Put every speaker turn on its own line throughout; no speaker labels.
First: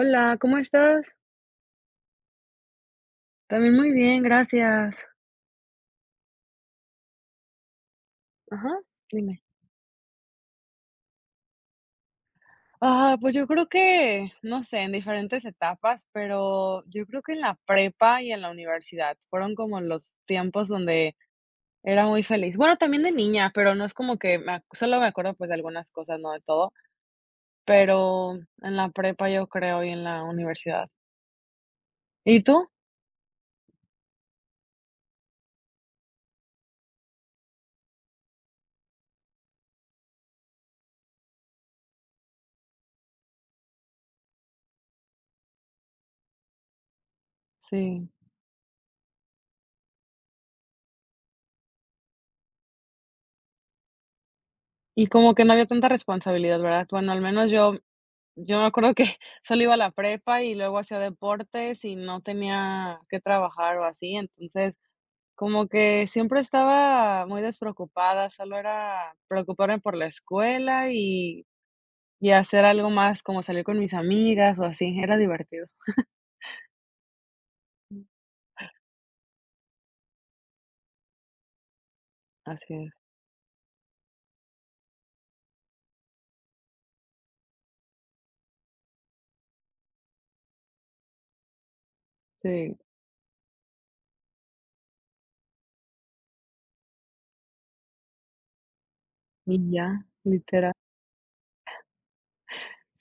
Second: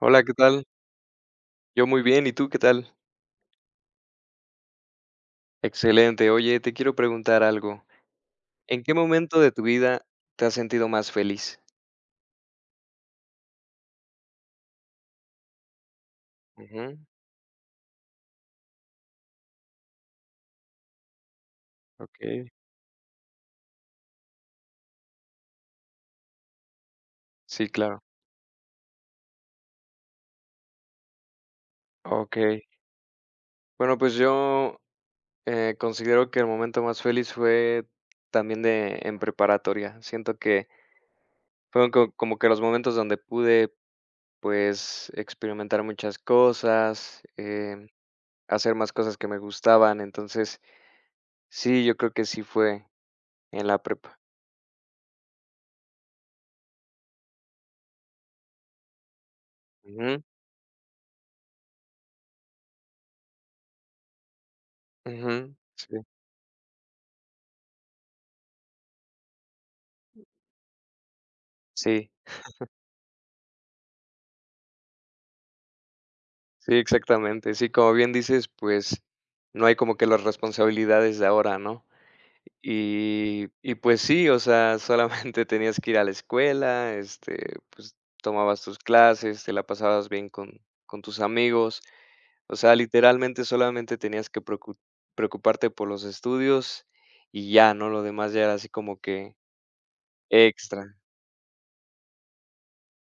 Hola, ¿qué
¿cómo
tal?
estás?
Yo muy bien, ¿y tú qué tal?
También muy bien, gracias.
Excelente. Oye, te quiero preguntar algo.
Ajá,
¿En qué momento
dime.
de tu vida te has sentido más feliz?
Ah, pues yo creo que, no sé, en diferentes etapas, pero
Ujú,
yo creo que en la prepa y en la universidad fueron como los tiempos donde era muy
okey.
feliz. Bueno, también de niña, pero no es como que solo me acuerdo pues de algunas cosas, no de todo,
Sí, claro.
pero en la prepa yo creo y en la universidad. ¿Y
Okey.
tú?
Bueno, pues yo, considero que el momento más feliz fue también de en preparatoria. Siento que fueron co como que los momentos donde pude, pues, experimentar muchas cosas,
Sí.
hacer más cosas que me gustaban. Entonces, sí, yo creo que sí fue en la prepa.
Y como que no había tanta responsabilidad, ¿verdad? Bueno, al menos yo. Yo me acuerdo que solo iba a la prepa y luego hacía deportes y no tenía que trabajar o así, entonces
Ujú.
como
Sí,
que siempre estaba muy despreocupada, solo era preocuparme por la escuela
sí,
y hacer algo más, como salir con mis amigas o así, era divertido.
sí, exactamente. Sí, como bien dices, pues no hay como que las responsabilidades de ahora, ¿no?
Así es,
Y pues sí, o sea, solamente tenías que ir a la escuela, este, pues tomabas tus clases, te la pasabas bien con tus amigos, o sea,
sí,
literalmente solamente tenías que preocuparte por los estudios y ya, ¿no? Lo demás ya era así como que
y ya, literal,
extra.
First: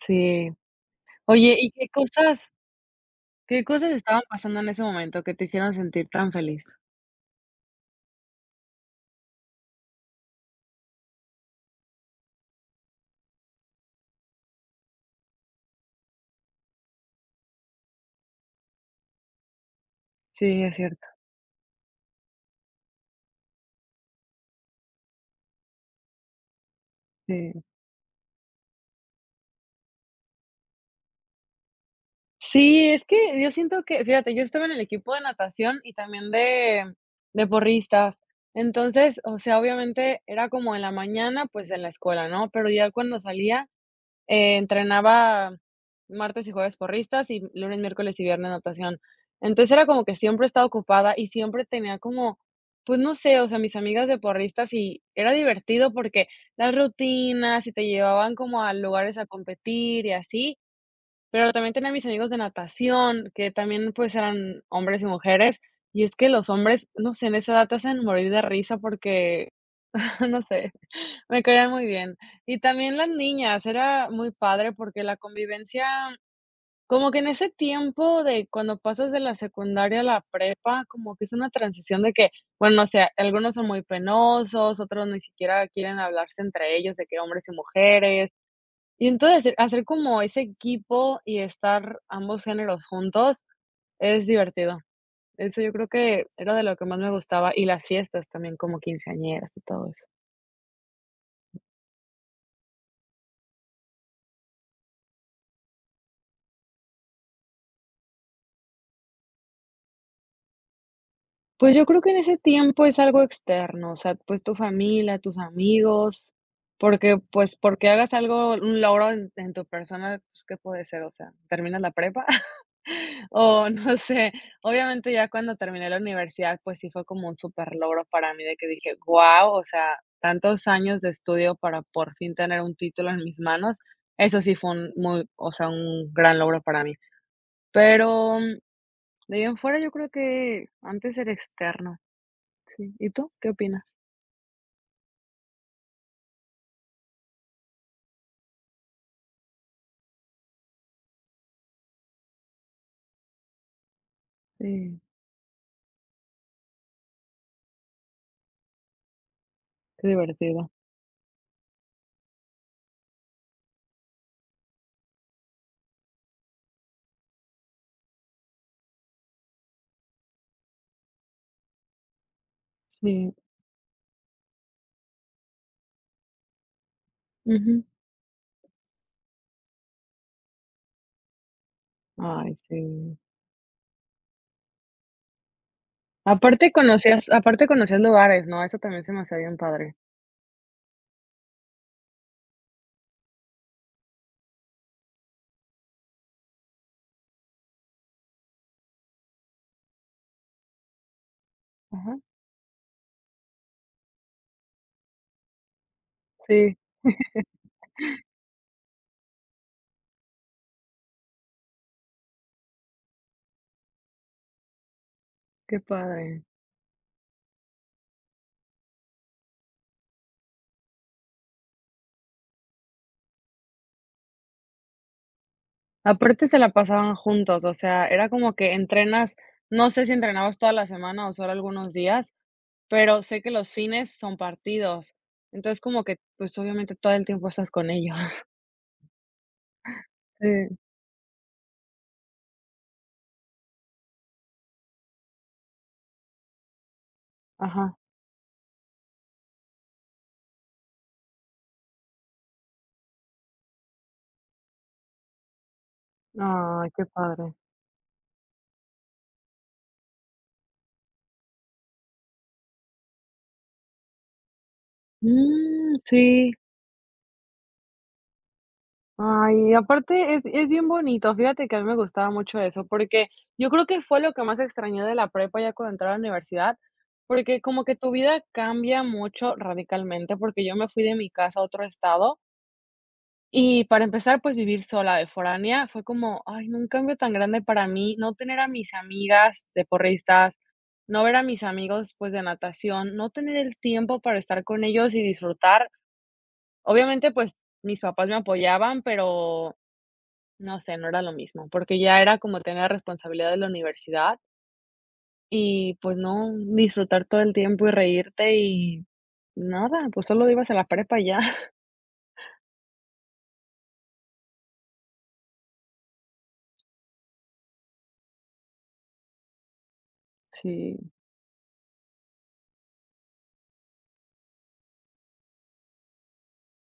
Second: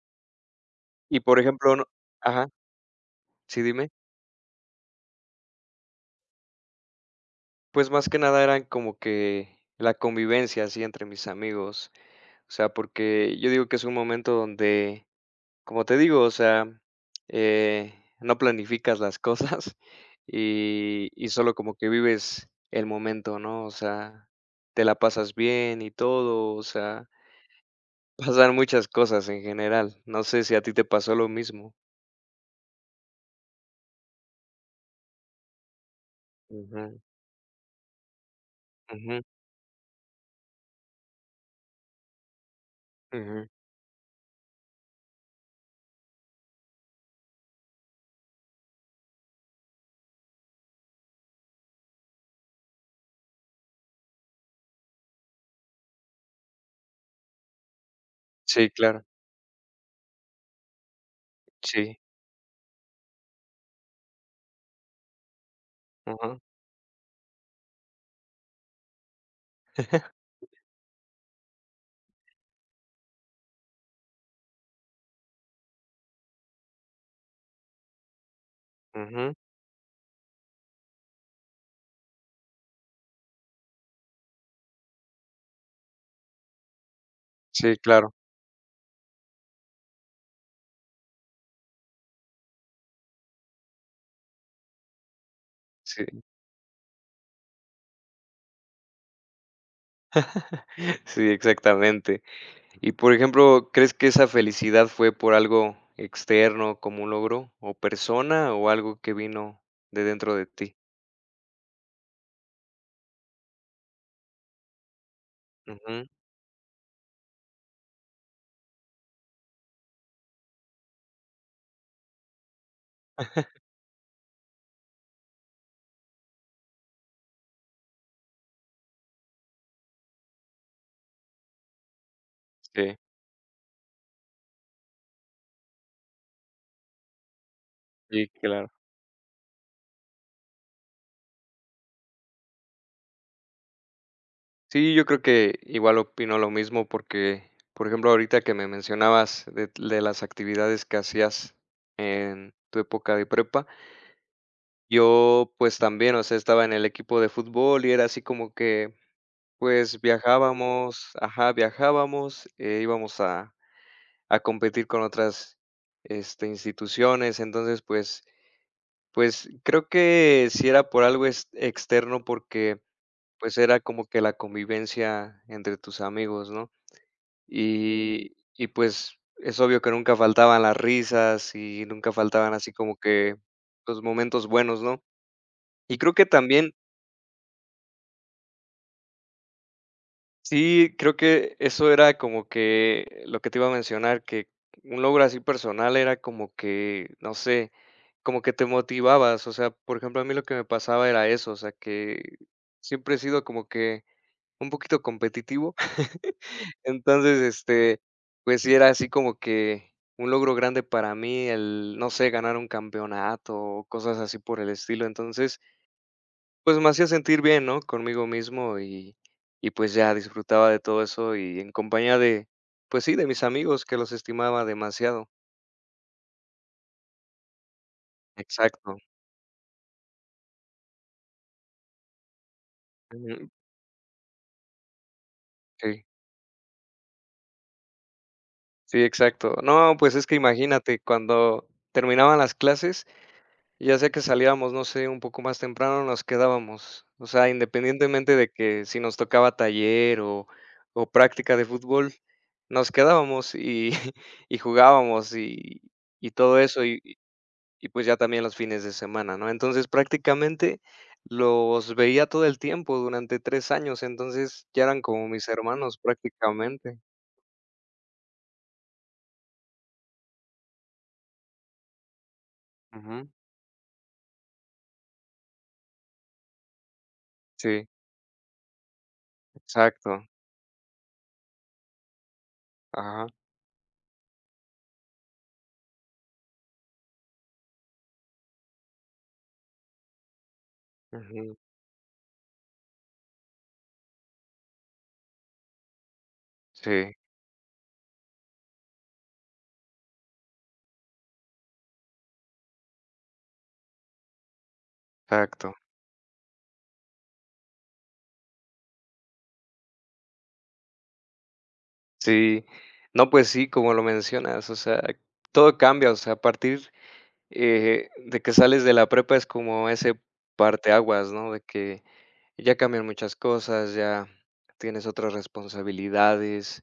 sí.
Y por
Oye, ¿y
ejemplo, no, ajá, sí,
qué cosas
dime.
estaban pasando en ese momento que te hicieron sentir tan feliz?
Pues, más que nada eran como que la convivencia así entre mis amigos, o sea, porque yo digo que es un momento donde, como te digo, o sea, eh, no planificas las cosas
Sí, es cierto,
y solo como que vives el momento, ¿no? O sea, te la pasas bien y todo, o sea,
sí.
pasan muchas cosas en general. No sé si a ti te pasó lo mismo.
Sí, es que yo siento que, fíjate, yo estaba en el equipo de natación y también de
Ujú,
de porristas. Entonces,
ujú,
o sea, obviamente era como en la mañana, pues, en la escuela, ¿no? Pero ya cuando
ujú.
salía, entrenaba martes y jueves porristas, y lunes, miércoles y viernes natación. Entonces, era como que siempre estaba ocupada y siempre tenía como, pues, no sé, o sea, mis amigas de porristas y era divertido porque las rutinas y te llevaban como
Sí,
a
claro.
lugares a competir y así, pero también tenía
Sí.
mis amigos de natación, que también, pues, eran hombres y mujeres, y es que
Ujú.
los hombres, no sé, en esa edad te hacen morir de risa porque, no sé, me caían muy bien. Y también las niñas, era muy padre porque la convivencia, como que en ese tiempo de cuando pasas de la
Ujú.
secundaria a la prepa, como que es una transición de que, bueno, no sé, algunos son muy penosos, otros ni siquiera quieren hablarse entre ellos de que hombres y
Sí, claro.
mujeres, y entonces hacer como ese equipo y estar ambos géneros juntos es divertido. Eso yo creo
Sí.
que era de lo que más me gustaba, y las fiestas también, como quinceañeras y todo eso.
Sí, exactamente. Y por ejemplo, ¿crees que esa felicidad fue por algo externo, como un logro o persona o algo que vino de dentro de ti?
Pues yo creo que en ese tiempo es algo externo, o sea, pues tu familia, tus
Ujú.
amigos, porque, pues, porque hagas algo, un logro en tu persona, pues, ¿qué puede ser? O sea, terminas la prepa. O no sé, obviamente ya cuando terminé la universidad, pues sí fue como un super logro para mí de que dije, guau, o sea, tantos años de estudio para por fin tener un
Sí,
título en mis manos. Eso sí fue un muy, o sea, un gran logro para mí.
sí,
Pero
claro.
de ahí en fuera yo creo que antes era externo, sí. ¿Y tú qué opinas?
Sí, yo creo que igual opino lo mismo porque, por ejemplo, ahorita que me mencionabas de las actividades que hacías en tu época de prepa,
Sí,
yo pues también, o sea, estaba en el equipo de fútbol y era así como que pues
qué divertido.
viajábamos, ajá, viajábamos, íbamos a competir con otras, este, instituciones. Entonces, pues, creo que si era por algo ex externo, porque,
Sí.
pues, era como que la convivencia entre tus amigos, ¿no?
Ujú.
Y y, pues, es obvio que nunca faltaban las risas y nunca faltaban
Ay,
así como
sí.
que los momentos buenos, ¿no? Y creo que también.
Aparte conocías lugares, ¿no? Eso también se me hacía bien padre.
Sí, creo que eso era como que lo que te iba a mencionar, que un logro así personal era como que, no sé, como que te motivabas. O sea, por ejemplo, a mí lo que me pasaba era eso, o sea,
Ajá.
que siempre he sido como que un poquito competitivo.
Sí,
Entonces, este, pues sí era así como que un logro grande para mí el, no sé, ganar un campeonato o cosas así por el estilo. Entonces,
qué padre.
pues me hacía sentir bien, ¿no? Conmigo mismo y pues ya disfrutaba de todo eso y en compañía de, pues sí, de mis amigos que los estimaba demasiado.
Aparte se la pasaban juntos, o sea, era como que
Exacto.
entrenas, no sé si entrenabas toda la semana o solo algunos días, pero sé
Ujú.
que los fines son partidos. Entonces, como
Sí,
que, pues, obviamente todo el tiempo estás con ellos.
sí, exacto. No, pues es que
Sí,
imagínate, cuando terminaban las clases, ya sea que salíamos, no sé, un poco más temprano, nos quedábamos. O sea,
ajá.
independientemente de que si nos tocaba taller o práctica de fútbol, nos quedábamos y y jugábamos y todo eso.
Ay, qué
Y
padre.
pues ya también los fines de semana, ¿no? Entonces, prácticamente los veía todo el tiempo durante 3 años, entonces ya eran como mis
Mm,
hermanos
sí.
prácticamente.
Ay, aparte es bien bonito, fíjate que a mí me gustaba mucho eso, porque
Ujú.
yo creo que fue lo que más extrañé de la prepa ya cuando entré a la universidad, porque como
Sí,
que tu vida cambia mucho
exacto.
radicalmente, porque yo me fui de mi casa a otro estado
Ajá.
y para empezar, pues vivir sola de foránea fue como, ay, no, un cambio tan grande para mí, no tener a mis amigas de porristas, no ver a
Ujú.
mis amigos, pues, de natación, no tener el tiempo para estar con ellos y disfrutar.
Sí,
Obviamente, pues, mis papás me apoyaban, pero no sé, no era lo mismo, porque ya era como tener la responsabilidad de la universidad
exacto.
y, pues, no disfrutar todo el tiempo y reírte y nada, pues, solo ibas a la prepa y ya.
Sí. No, pues sí, como lo mencionas, o sea, todo cambia, o sea, a partir de que sales de la prepa es como ese
Sí,
parteaguas, ¿no? De que ya cambian muchas cosas, ya tienes otras responsabilidades,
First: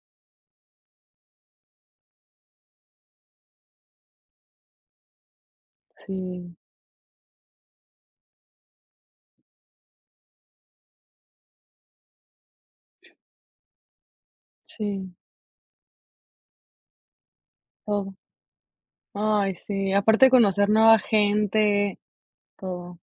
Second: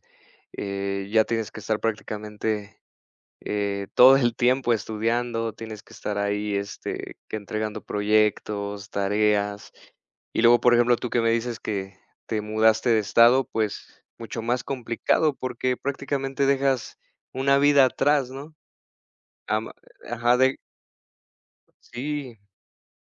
ya tienes que estar prácticamente todo el tiempo estudiando, tienes que estar
sí,
ahí, este, que entregando proyectos, tareas. Y luego, por ejemplo, tú que me dices que te mudaste de estado, pues mucho más
sí,
complicado porque prácticamente dejas una vida
todo.
atrás, ¿no?
Ay,
Am-
sí, aparte de
Ajá, de,
conocer nueva gente,
sí.
todo.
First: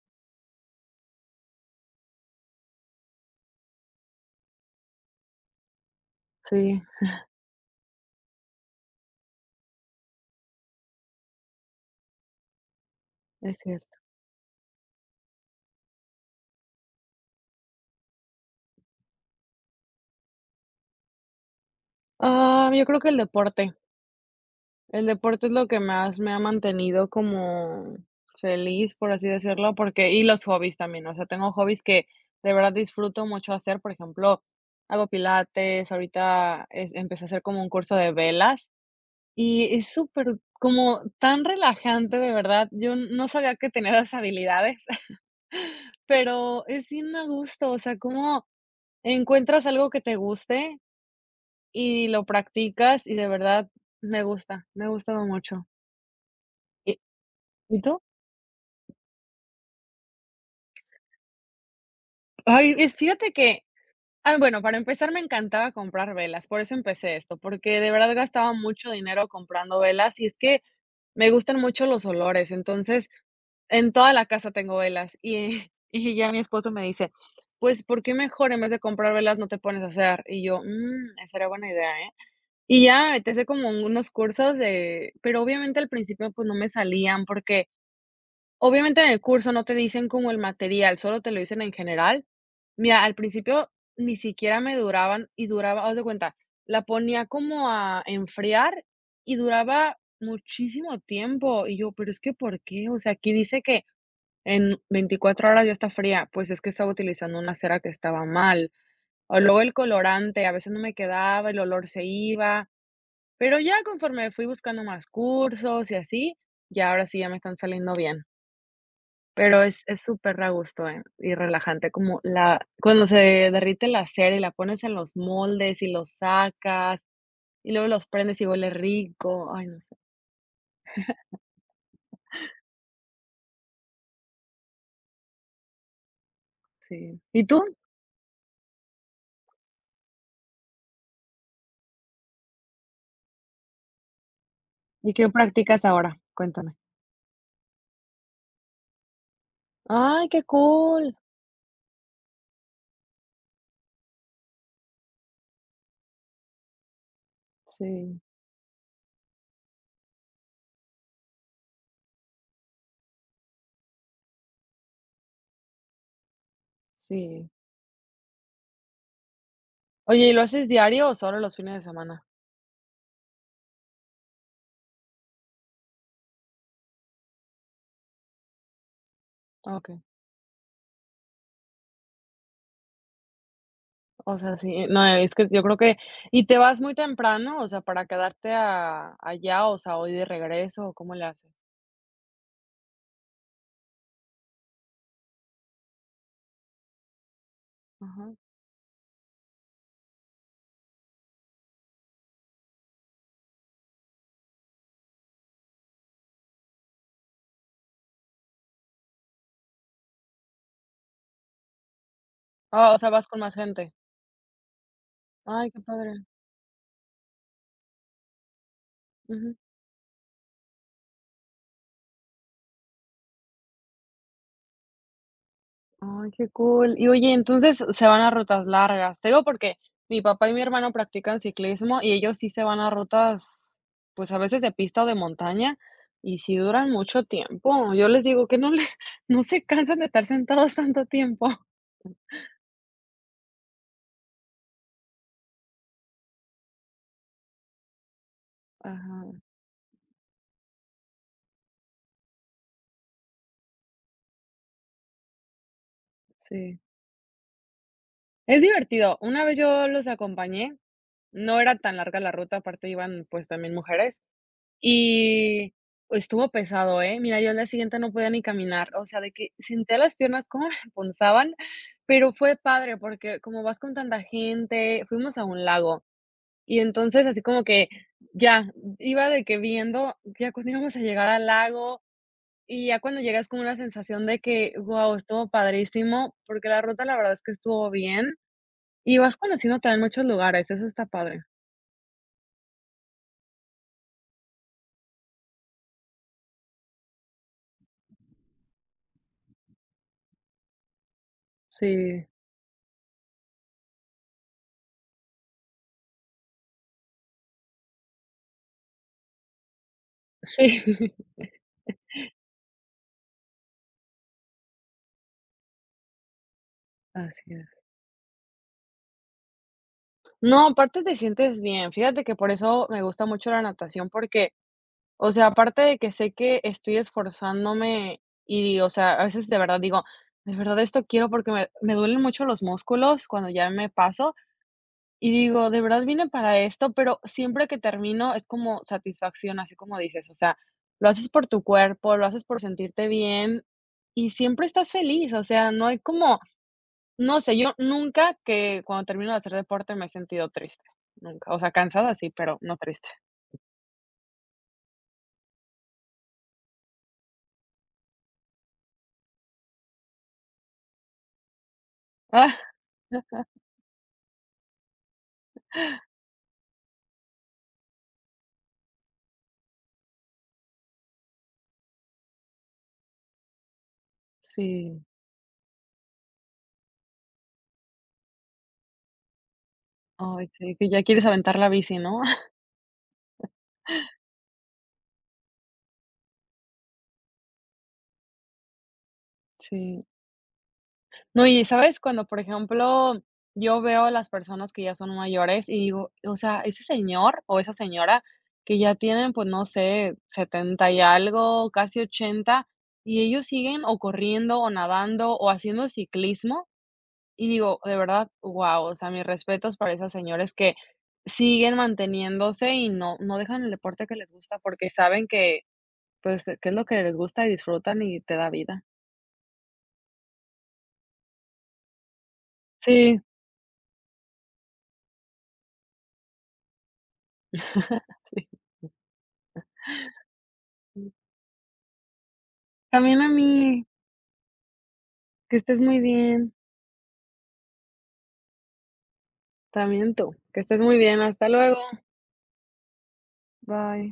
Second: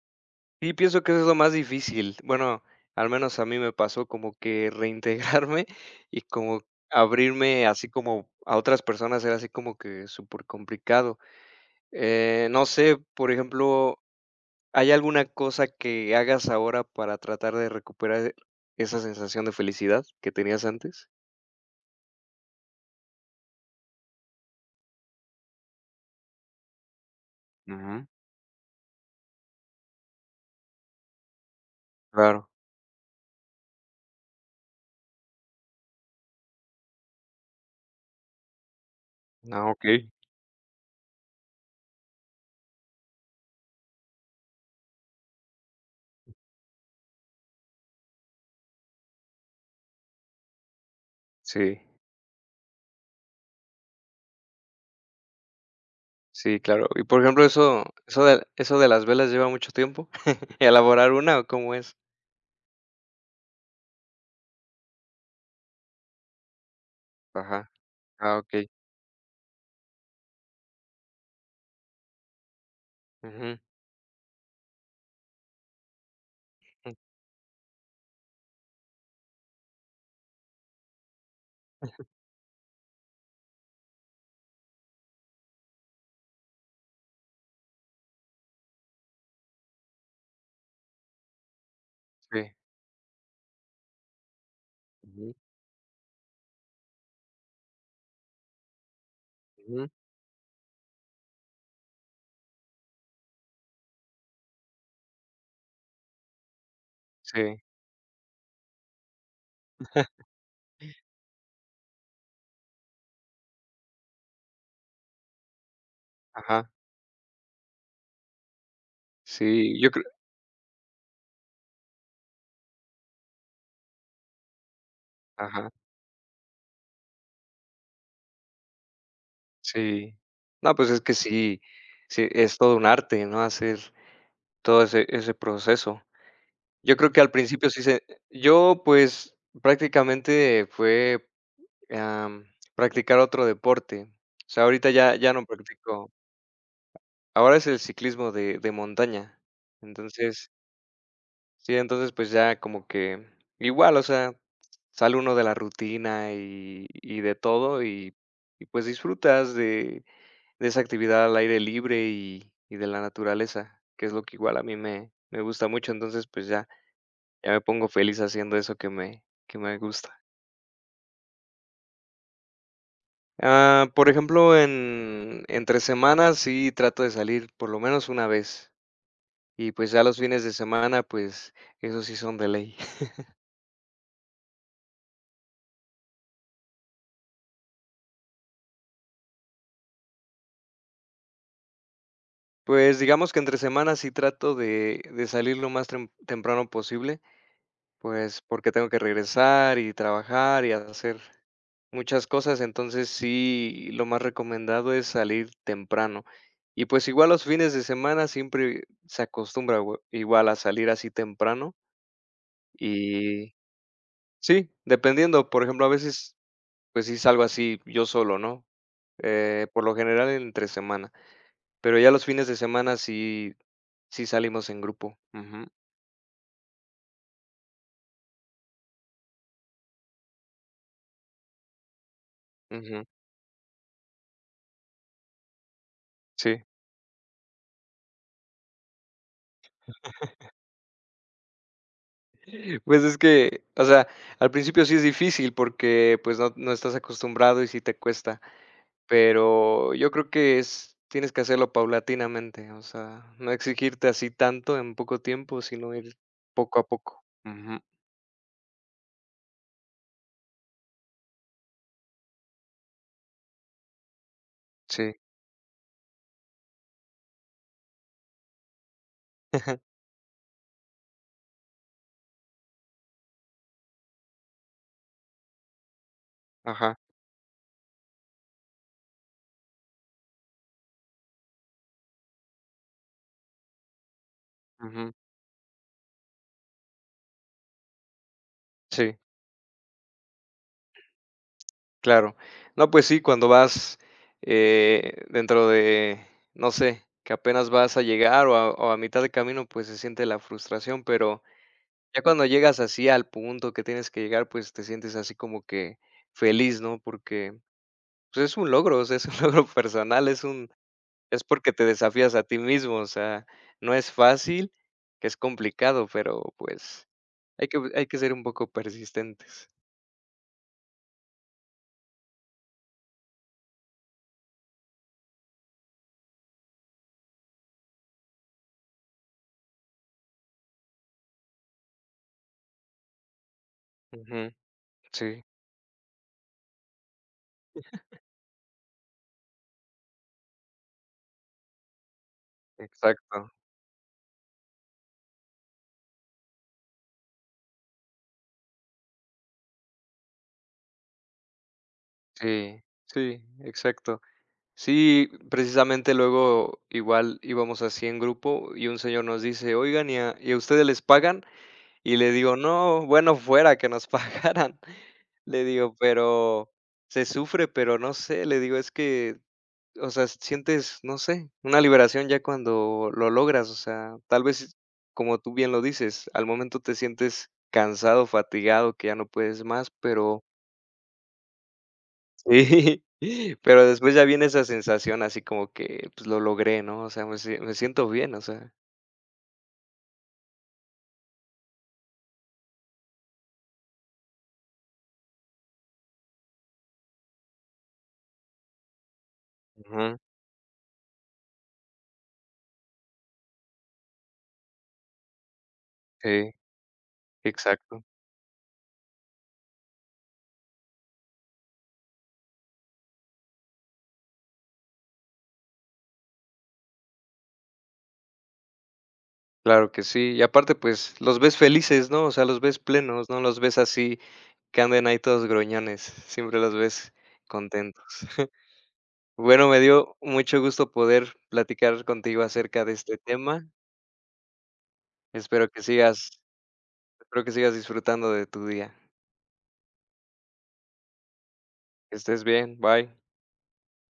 Sí, pienso que eso es lo más difícil. Bueno, al menos a mí me pasó como que reintegrarme y como
Sí,
abrirme así como a otras personas era así como que súper complicado. No sé, por
es cierto.
ejemplo, ¿hay alguna cosa que hagas ahora para tratar de recuperar esa sensación de felicidad que tenías antes?
Ah, yo creo que el deporte. El deporte es lo que más me ha mantenido como
Ujú.
feliz, por así decirlo, porque y los hobbies también, o sea, tengo hobbies que
Claro.
de verdad disfruto mucho hacer, por ejemplo, hago pilates, ahorita es empecé a hacer como un curso de velas
Ah,
y
ok.
es súper como tan relajante, de verdad, yo no sabía que tenía esas habilidades, pero es bien a gusto, o sea, como encuentras algo que te guste
Sí,
y lo practicas y de verdad me gusta, me ha gustado mucho.
sí, claro. Y por ejemplo,
¿Y tú?
eso de las velas lleva mucho tiempo. ¿Elaborar una o cómo es?
Ay, es fíjate que ah, bueno, para empezar, me encantaba comprar velas, por eso empecé esto,
Ajá.
porque de verdad
Ah,
gastaba
ok.
mucho dinero comprando velas, y es que me gustan mucho los olores. Entonces,
Ujú,
en toda la casa tengo velas, y y ya mi esposo me
mm,
dice: "Pues, ¿por qué mejor en vez de comprar velas no te pones a hacer?". Y yo: "Mm, esa era buena idea, ¿eh". Y ya te empecé como unos cursos de pero obviamente al principio, pues, no me salían, porque obviamente en el curso no te dicen como el material, solo te lo dicen en general.
sí.
Mira, al principio ni siquiera me duraban
Ujú,
y duraba, haz de cuenta, la ponía como a enfriar y
ujú,
duraba muchísimo tiempo. Y yo, pero es que ¿por qué? O sea, aquí dice que en 24 horas ya está fría. Pues es que estaba utilizando una
sí.
cera que estaba mal. O luego el colorante, a veces no me quedaba, el olor se iba. Pero ya conforme fui buscando más cursos y así,
Ajá,
ya ahora sí ya me están saliendo bien. Pero
sí,
es
yo
es
creo.
súper a gusto, y relajante, como la cuando se derrite la cera y la pones en los
Ajá,
moldes y los sacas, y luego los prendes y huele rico. Ay, no sé,
sí. No, pues, es que sí, sí, es todo un arte, ¿no? Hacer todo ese proceso. Yo creo
sí.
que al
¿Y tú?
principio sí se. Yo, pues, prácticamente fue, am, practicar otro deporte. O sea, ahorita
¿Y
ya
qué
ya no
practicas
practico.
ahora? Cuéntame.
Ahora es el ciclismo de montaña.
Ay, qué
Entonces.
cool.
Sí, entonces, pues, ya como que igual, o sea, sale uno de la rutina y de todo, y
Sí,
y, pues, disfrutas de esa actividad al aire libre y de la naturaleza, que es lo que igual a mí me gusta mucho. Entonces, pues, ya
sí.
ya me pongo feliz haciendo eso que me gusta.
Oye, ¿y lo haces diario o solo los fines de semana?
Ah, por ejemplo, en entre semanas sí trato de salir por lo menos una vez, y,
Ah,
pues,
okey.
ya los fines de semana, pues, esos sí son de ley.
O sea, sí, no, es que yo creo que ¿y te vas muy temprano, o sea, para quedarte a allá, o sea, hoy de regreso, o cómo le haces?
Pues, digamos que entre semana sí trato de salir lo más temprano posible,
Ajá.
pues, porque tengo que regresar y trabajar y hacer muchas cosas, entonces sí, lo más recomendado es salir temprano. Y, pues, igual los fines de semana siempre se acostumbra igual a salir así temprano
Ah, o sea, vas con más
y
gente.
sí, dependiendo, por
Ay, qué
ejemplo, a
padre.
veces, pues, sí salgo así yo solo, ¿no?
Ujú.
Por lo general entre semana, pero ya los fines de semana sí salimos en grupo. Ujú.
Ay, qué cool. Y oye, entonces se van a rutas largas. Te digo porque mi papá y mi hermano practican ciclismo y ellos sí se van a
Ujú,
rutas, pues a veces de pista o de montaña, y sí
sí.
duran mucho tiempo. Yo les digo que no le, no se cansan de estar sentados tanto tiempo.
Pues es que, o sea, al principio sí es difícil porque, pues, no estás acostumbrado y sí te cuesta,
Ajá,
pero yo creo que es tienes que hacerlo paulatinamente, o sea, no exigirte así tanto en poco tiempo, sino ir
sí.
poco a poco. Ujú,
Es divertido. Una vez yo los acompañé, no era tan larga la ruta, aparte iban pues también mujeres.
sí.
Y pues, estuvo pesado, ¿eh? Mira, yo al día siguiente no podía ni caminar, o sea, de que senté las piernas cómo me punzaban, pero fue padre porque como vas con tanta gente, fuimos a un lago y
Ajá,
entonces así como que ya iba de que viendo ya cuándo íbamos a llegar al lago y ya cuando llegas como una sensación de que,
ujú,
guau, estuvo padrísimo, porque la ruta la verdad es que estuvo bien y
sí,
vas conociendo también muchos lugares, eso está padre.
claro. No, pues sí, cuando vas, dentro de, no sé, que apenas vas a llegar o a mitad de camino, pues se siente la frustración, pero. Ya
Sí,
cuando llegas así al punto que tienes que llegar, pues, te sientes así como que feliz, ¿no? Porque, pues, es un logro, o sea, es un logro personal,
sí,
es porque te desafías a ti mismo, o sea, no es fácil, que es complicado, pero, pues,
así es.
hay que ser un poco persistentes.
No, aparte te sientes bien. Fíjate que por eso me gusta mucho la natación, porque, o sea, aparte de que sé que estoy esforzándome y, o sea, a veces de verdad digo, de verdad esto quiero porque me duelen mucho los músculos cuando ya me paso
Ujú.
y
Sí,
digo, de verdad vine para esto, pero siempre que termino es como satisfacción, así como dices, o sea, lo haces por tu cuerpo, lo haces por sentirte
exacto.
bien y siempre estás feliz, o sea, no hay como no sé, yo nunca que cuando termino de hacer deporte me he sentido triste, nunca. O sea, cansada sí, pero no
Sí,
triste.
sí, exacto. Sí, precisamente luego igual íbamos así en grupo y un señor nos dice: "Oigan, ¿y a ustedes les pagan?". Y le digo: "No, bueno, fuera que nos pagaran". Le digo: "Pero se sufre, pero no sé", le digo: "Es que, o sea, sientes, no sé, una liberación ya cuando lo logras". O sea, tal vez,
Sí,
como tú bien lo dices, al momento te sientes cansado, fatigado, que ya no puedes más, pero
ay, sí, que ya quieres aventar la bici, ¿no?
sí, pero después ya viene esa sensación así como que, pues, lo logré, ¿no? O sea, me siento bien, o sea.
Sí. No, y sabes, cuando, por ejemplo, yo veo a las personas que ya son mayores y digo, o sea, ese señor o esa señora que ya tienen, pues, no sé,
Ujú,
70 y algo, casi 80 y ellos siguen o corriendo o nadando o haciendo
sí,
ciclismo, Y digo, de
exacto.
verdad, wow o sea, mis respetos para esas señores que siguen manteniéndose y no dejan el deporte que les gusta, porque saben que, pues, que es lo que les gusta y disfrutan y te da vida.
Claro que sí. Y aparte, pues, los ves felices, ¿no? O sea, los ves
Sí,
plenos, no los ves así que anden ahí todos gruñones, siempre los ves contentos.
sí.
Bueno, me dio mucho gusto poder platicar contigo acerca de este
También a
tema.
mí, que
Espero
estés
que
muy
sigas
bien.
espero que sigas disfrutando de tu día.
También tú, que estés muy bien. Hasta luego.
Que estés bien, bye.
Bye.